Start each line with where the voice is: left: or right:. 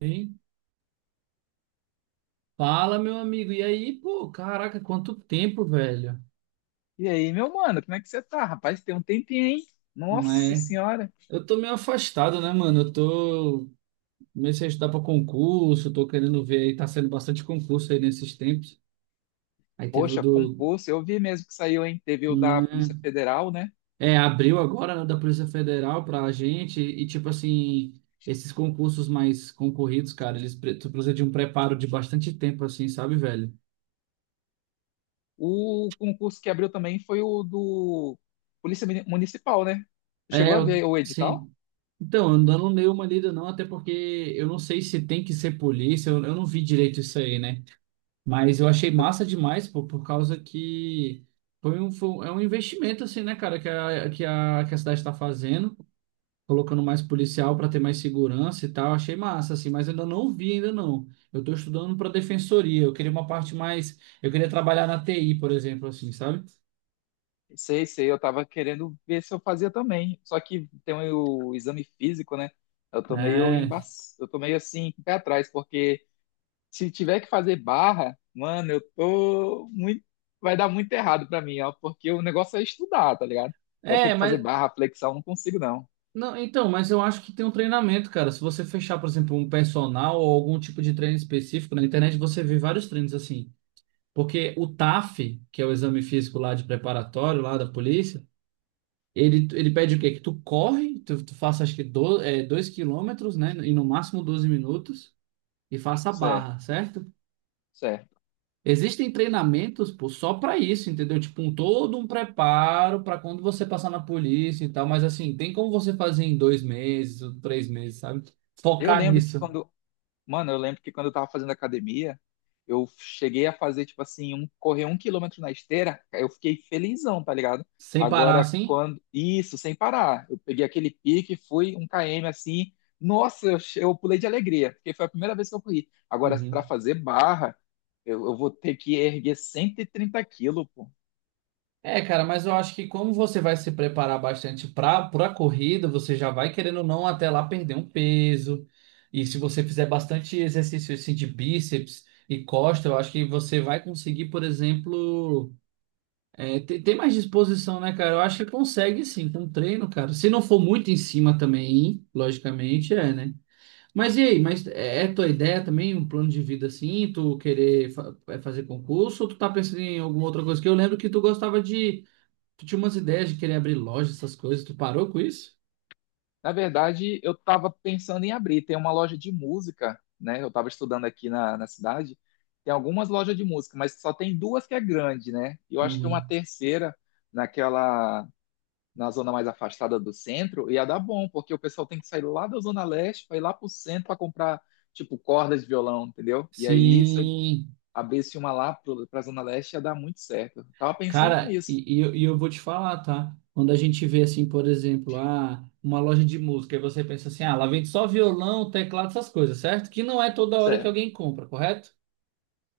right: Ei, fala, meu amigo. E aí, pô, caraca, quanto tempo, velho.
left: E aí, meu mano, como é que você tá? Rapaz, tem um tempinho, hein?
right: Não
left: Nossa
right: é?
left: senhora.
right: Eu tô meio afastado, né, mano? Eu tô. Comecei a estudar pra concurso, tô querendo ver aí, tá sendo bastante concurso aí nesses tempos. Aí teve o
left: Poxa,
right: do.
left: concurso, eu vi mesmo que saiu, hein? Teve o
right: Não
left: da
right: é?
left: Polícia Federal, né?
right: É, abriu agora, né, da Polícia Federal pra gente. E, tipo assim, esses concursos mais concorridos, cara, eles tu precisa de um preparo de bastante tempo, assim, sabe, velho?
left: O concurso que abriu também foi o do Municipal, né?
right: É,
left: Chegou a
right: eu,
left: ver o edital?
right: sim. Então, eu não dei uma lida não, até porque eu não sei se tem que ser polícia, eu não vi direito isso aí, né? Mas eu achei
left: Eu-
right: massa demais, pô, por causa que é um investimento, assim, né, cara, que a cidade está fazendo, colocando mais policial para ter mais segurança e tal, achei massa, assim, mas eu ainda não vi, ainda não. Eu tô estudando para defensoria, eu queria uma parte mais, eu queria trabalhar na TI, por exemplo, assim, sabe?
left: Sei, sei, eu tava querendo ver se eu fazia também. Só que tem o exame físico, né? Eu tô meio
right: É,
left: embaç... eu tô meio assim, com o pé atrás, porque. Se tiver que fazer barra, mano, eu tô muito. Vai dar muito errado pra mim, ó, porque o negócio é estudar, tá ligado? Vai ter
right: é,
left: que fazer
right: mas
left: barra, flexão, não consigo não.
right: não, então, mas eu acho que tem um treinamento, cara. Se você fechar, por exemplo, um personal ou algum tipo de treino específico na internet, você vê vários treinos assim. Porque o TAF, que é o exame físico lá de preparatório, lá da polícia, ele pede o quê? Que tu corre, tu faça acho que do, 2 quilômetros, né? E no máximo 12 minutos, e faça a
left: Certo,
right: barra, certo?
left: certo.
right: Existem treinamentos, pô, só para isso, entendeu? Tipo, um todo um preparo para quando você passar na polícia e tal, mas assim, tem como você fazer em 2 meses ou 3 meses, sabe?
left: Eu
right: Focar
left: lembro que
right: nisso,
left: quando, Mano, eu lembro que quando eu tava fazendo academia, eu cheguei a fazer, tipo assim, correr 1 quilômetro na esteira, eu fiquei felizão, tá ligado?
right: sem parar
left: Agora,
right: assim?
left: quando. Isso, sem parar. Eu peguei aquele pique, fui 1 km assim. Nossa, eu pulei de alegria, porque foi a primeira vez que eu corri. Agora, pra
right: Uhum.
left: fazer barra, eu vou ter que erguer 130 quilos.
right: É, cara, mas eu acho que como você vai se preparar bastante pra corrida, você já vai querendo ou não até lá perder um peso. E se você fizer bastante exercício assim, de bíceps e costa, eu acho que você vai conseguir, por exemplo. É, tem mais disposição, né, cara? Eu acho que consegue sim, com treino, cara. Se não for muito em cima também, logicamente, é, né? Mas e aí, mas é tua ideia também, um plano de vida assim, tu querer fazer concurso, ou tu tá pensando em alguma outra coisa? Que eu lembro que tu gostava de, tu tinha umas ideias de querer abrir loja, essas coisas, tu parou com isso?
left: Na verdade, eu estava pensando em abrir. Tem uma loja de música, né? Eu estava estudando aqui na cidade. Tem algumas lojas de música, mas só tem duas que é grande, né? E eu acho que uma
right: Uhum.
left: terceira, naquela, na zona mais afastada do centro, ia dar bom, porque o pessoal tem que sair lá da Zona Leste para ir lá para o centro para comprar, tipo, cordas de violão, entendeu? E aí, se eu
right: Sim.
left: abrisse uma lá para a Zona Leste, ia dar muito certo. Eu tava pensando
right: Cara,
left: nisso.
right: e eu vou te falar, tá? Quando a gente vê assim, por exemplo, ah, uma loja de música, e você pensa assim, ah, lá vende só violão, teclado, essas coisas, certo? Que não é toda hora que
left: Certo.
right: alguém compra, correto?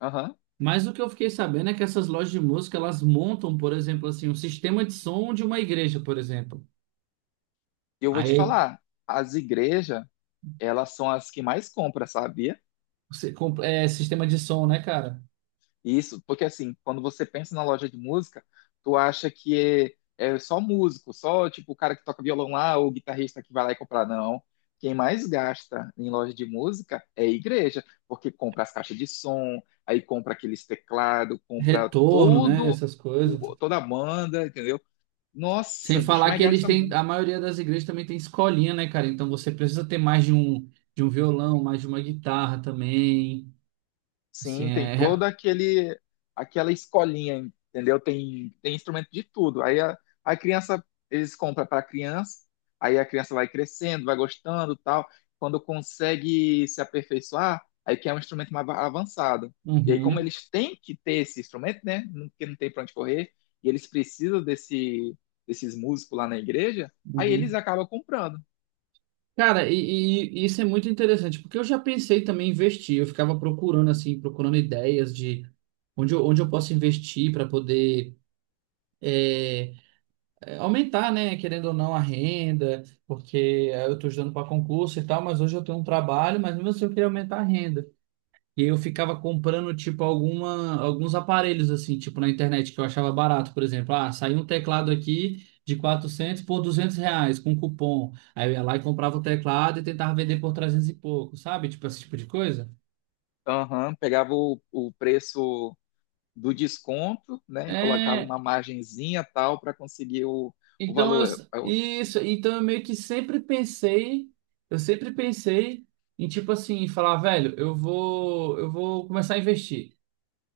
left: Aham.
right: Mas o que eu fiquei sabendo é que essas lojas de música, elas montam, por exemplo, assim, um sistema de som de uma igreja, por exemplo.
left: E eu vou te
right: Aí,
left: falar, as igrejas elas são as que mais compram, sabia?
right: você é sistema de som, né, cara?
left: Isso, porque assim, quando você pensa na loja de música, tu acha que é só músico, só tipo o cara que toca violão lá, ou o guitarrista que vai lá e comprar, não. Quem mais gasta em loja de música é a igreja, porque compra as caixas de som, aí compra aqueles teclados, compra
right: Retorno, né, essas coisas.
left: toda a banda, entendeu?
right: Sem
left: Nossa, bicho,
right: falar
left: mas
right: que eles
left: gasta
right: têm,
left: muito.
right: a maioria das igrejas também tem escolinha, né, cara? Então você precisa ter mais de um, violão, mais de uma guitarra também. Assim,
left: Sim, tem
right: é.
left: toda aquele aquela escolinha, entendeu? Tem instrumento de tudo. Aí a criança eles compram para a criança, aí a criança vai crescendo, vai gostando, tal. Quando consegue se aperfeiçoar, aí quer um instrumento avançado. E aí como
right: Uhum,
left: eles têm que ter esse instrumento, né? Porque não tem para onde correr, e eles precisam desses músicos lá na igreja, aí eles
right: uhum.
left: acabam comprando.
right: Cara, e isso é muito interessante, porque eu já pensei também em investir. Eu ficava procurando, assim, procurando ideias de onde eu posso investir para poder aumentar, né, querendo ou não, a renda, porque eu estou estudando para concurso e tal, mas hoje eu tenho um trabalho, mas mesmo assim eu queria aumentar a renda. E eu ficava comprando, tipo, alguns aparelhos, assim, tipo, na internet, que eu achava barato, por exemplo. Ah, saiu um teclado aqui de 400 por R$ 200, com cupom. Aí eu ia lá e comprava o teclado e tentava vender por 300 e pouco, sabe? Tipo, esse tipo de coisa.
left: Aham, pegava o preço do desconto, né? E colocava
right: É,
left: uma margenzinha tal para conseguir o
right: então eu,
left: valor.
right: isso, então eu meio que sempre pensei, eu sempre pensei em, tipo assim, falar, velho, eu vou começar a investir.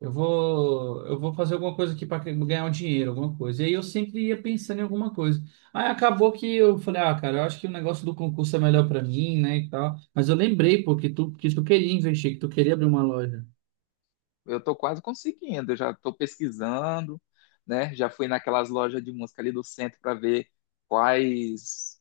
right: Eu vou fazer alguma coisa aqui para ganhar um dinheiro, alguma coisa. E aí eu sempre ia pensando em alguma coisa. Aí acabou que eu falei, ah, cara, eu acho que o negócio do concurso é melhor para mim, né, e tal. Mas eu lembrei, pô, que tu queria investir, que tu queria abrir uma loja.
left: Estou quase conseguindo, eu já estou pesquisando, né? Já fui naquelas lojas de música ali do centro para ver quais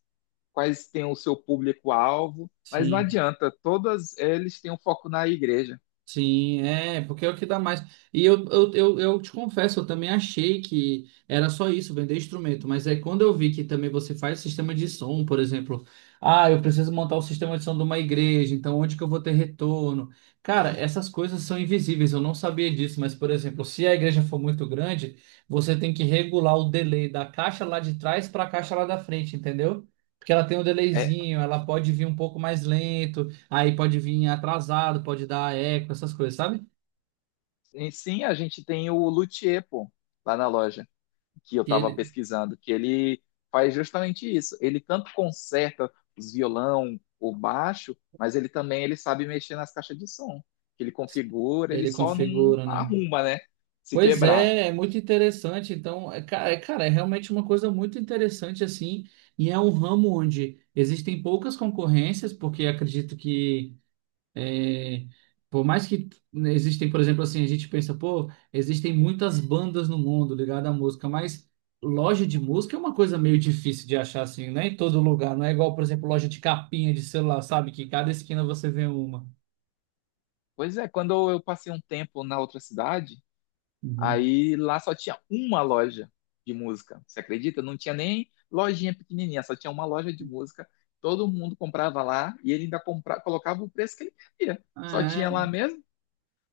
left: quais têm o seu público-alvo, mas não
right: Sim.
left: adianta, todas eles têm um foco na igreja.
right: Sim, é, porque é o que dá mais. E eu te confesso, eu também achei que era só isso, vender instrumento, mas é quando eu vi que também você faz sistema de som, por exemplo, ah, eu preciso montar o sistema de som de uma igreja, então onde que eu vou ter retorno? Cara, essas coisas são invisíveis, eu não sabia disso, mas, por exemplo, se a igreja for muito grande, você tem que regular o delay da caixa lá de trás para a caixa lá da frente, entendeu? Porque ela tem um
left: É,
right: delayzinho, ela pode vir um pouco mais lento. Aí pode vir atrasado, pode dar eco, essas coisas, sabe?
left: e sim, a gente tem o luthier, pô, lá na loja, que eu
right: Que
left: estava
right: ele,
left: pesquisando, que ele faz justamente isso. Ele tanto conserta os violão, o baixo, mas ele também ele sabe mexer nas caixas de som. Que ele configura, ele
right: ele
left: só não
right: configura, né?
left: arruma, né? Se
right: Pois
left: quebrar.
right: é, é muito interessante. Então, é, cara, é realmente uma coisa muito interessante, assim, e é um ramo onde existem poucas concorrências, porque acredito que é, por mais que, né, existem, por exemplo, assim, a gente pensa, pô, existem muitas bandas no mundo ligadas à música, mas loja de música é uma coisa meio difícil de achar, assim, não é em todo lugar. Não é igual, por exemplo, loja de capinha de celular, sabe? Que cada esquina você vê uma.
left: Pois é, quando eu passei um tempo na outra cidade,
right: Uhum.
left: aí lá só tinha uma loja de música. Você acredita? Não tinha nem lojinha pequenininha, só tinha uma loja de música. Todo mundo comprava lá e ele ainda compra, colocava o preço que ele queria. Só
right: Ah,
left: tinha
right: é.
left: lá mesmo.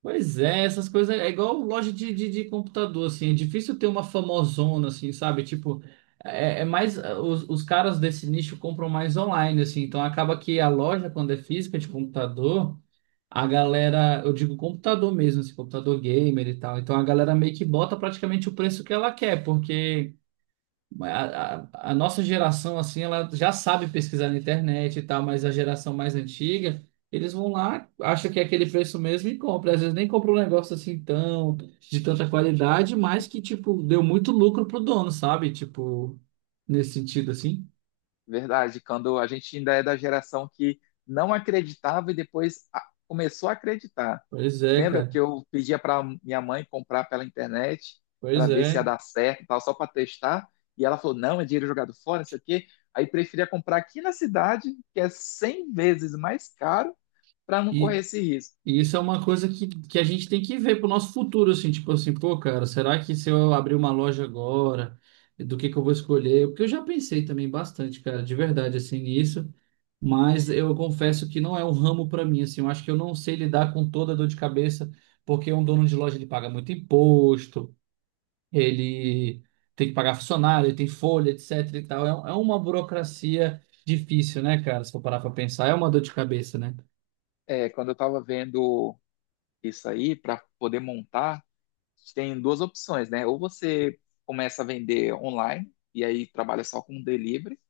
right: Pois é, essas coisas é igual loja de computador, assim, é difícil ter uma famosona, assim, sabe? Tipo, é mais, ah, os caras desse nicho compram mais online, assim, então acaba que a loja, quando é física de computador a galera, eu digo computador mesmo, assim, computador gamer e tal. Então a galera meio que bota praticamente o preço que ela quer, porque a nossa geração, assim, ela já sabe pesquisar na internet e tal, mas a geração mais antiga, eles vão lá, acham que é aquele preço mesmo e compra. Às vezes nem compra um negócio assim tão, de tanta qualidade, mas que, tipo, deu muito lucro pro dono, sabe? Tipo, nesse sentido, assim.
left: Verdade, quando a gente ainda é da geração que não acreditava e depois começou a acreditar.
right: Pois é,
left: Lembra que
right: cara.
left: eu pedia para minha mãe comprar pela internet para
right: Pois
left: ver se ia
right: é.
left: dar certo, e tal, só para testar, e ela falou: "Não, é dinheiro jogado fora, não sei o quê". Aí preferia comprar aqui na cidade, que é 100 vezes mais caro, para não correr
right: E,
left: esse risco.
right: E isso é uma coisa que a gente tem que ver pro nosso futuro, assim, tipo assim, pô, cara, será que se eu abrir uma loja agora, do que eu vou escolher? Porque eu já pensei também bastante, cara, de verdade, assim, nisso, mas eu confesso que não é um ramo pra mim, assim, eu acho que eu não sei lidar com toda a dor de cabeça, porque um dono de loja, ele paga muito imposto, ele tem que pagar funcionário, ele tem folha, etc e tal, é, uma burocracia difícil, né, cara, se for parar pra pensar, é uma dor de cabeça, né?
left: É, quando eu estava vendo isso aí para poder montar, tem duas opções, né? Ou você começa a vender online e aí trabalha só com delivery.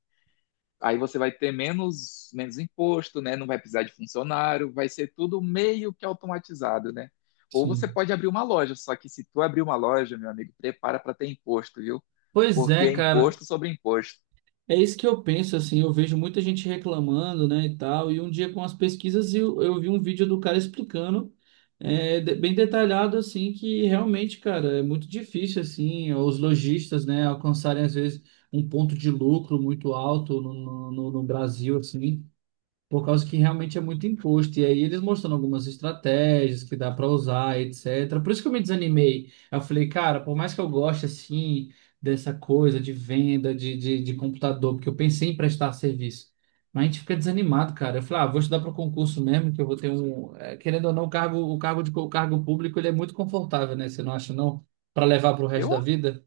left: Aí você vai ter menos imposto, né? Não vai precisar de funcionário, vai ser tudo meio que automatizado, né? Ou você
right: Sim.
left: pode abrir uma loja, só que se tu abrir uma loja, meu amigo, prepara para ter imposto, viu?
right: Pois
left: Porque
right: é,
left: é
right: cara.
left: imposto sobre imposto.
right: É isso que eu penso, assim, eu vejo muita gente reclamando, né, e tal, e um dia com as pesquisas eu vi um vídeo do cara explicando, bem detalhado, assim, que realmente, cara, é muito difícil, assim, os lojistas, né, alcançarem, às vezes, um ponto de lucro muito alto no Brasil, assim, por causa que realmente é muito imposto. E aí eles mostrando algumas estratégias que dá para usar, etc. Por isso que eu me desanimei. Eu falei, cara, por mais que eu goste assim dessa coisa de venda de computador, porque eu pensei em prestar serviço. Mas a gente fica desanimado, cara. Eu falei, ah, vou estudar para concurso mesmo, que eu vou ter um. Querendo ou não, o cargo público ele é muito confortável, né? Você não acha, não? Para levar para o resto da
left: Eu,
right: vida.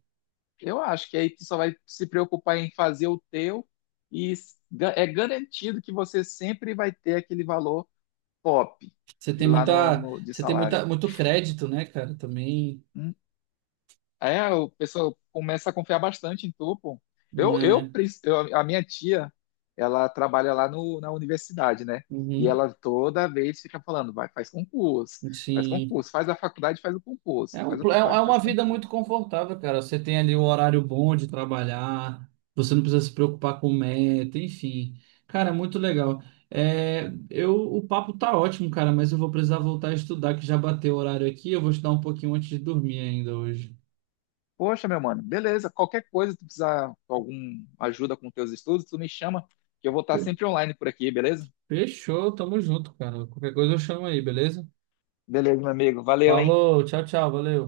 left: eu acho que aí tu só vai se preocupar em fazer o teu e é garantido que você sempre vai ter aquele valor top
right: Você tem
left: lá
right: muita,
left: de
right: você tem
left: salário.
right: muita, muito crédito, né, cara? Também,
left: É, o pessoal começa a confiar bastante em tu, pô.
right: né?
left: A minha tia, ela trabalha lá no, na universidade, né? E
right: Uhum.
left: ela toda vez fica falando, vai, faz concurso, faz
right: Sim.
left: concurso, faz a faculdade, faz o concurso,
right: É, um,
left: faz a
right: pl- é é
left: faculdade,
right: uma
left: faz o
right: vida muito
left: concurso.
right: confortável, cara. Você tem ali o horário bom de trabalhar, você não precisa se preocupar com meta, enfim. Cara, é muito legal. É, o papo tá ótimo, cara, mas eu vou precisar voltar a estudar, que já bateu o horário aqui. Eu vou estudar um pouquinho antes de dormir ainda hoje.
left: Poxa, meu mano, beleza, qualquer coisa, tu precisar de alguma ajuda com teus estudos, tu me chama, que eu vou estar
right: Fe-
left: sempre online por aqui, beleza?
right: Fechou, tamo junto, cara. Qualquer coisa eu chamo aí, beleza?
left: Beleza, meu amigo, valeu, hein?
right: Falou, tchau, tchau, valeu.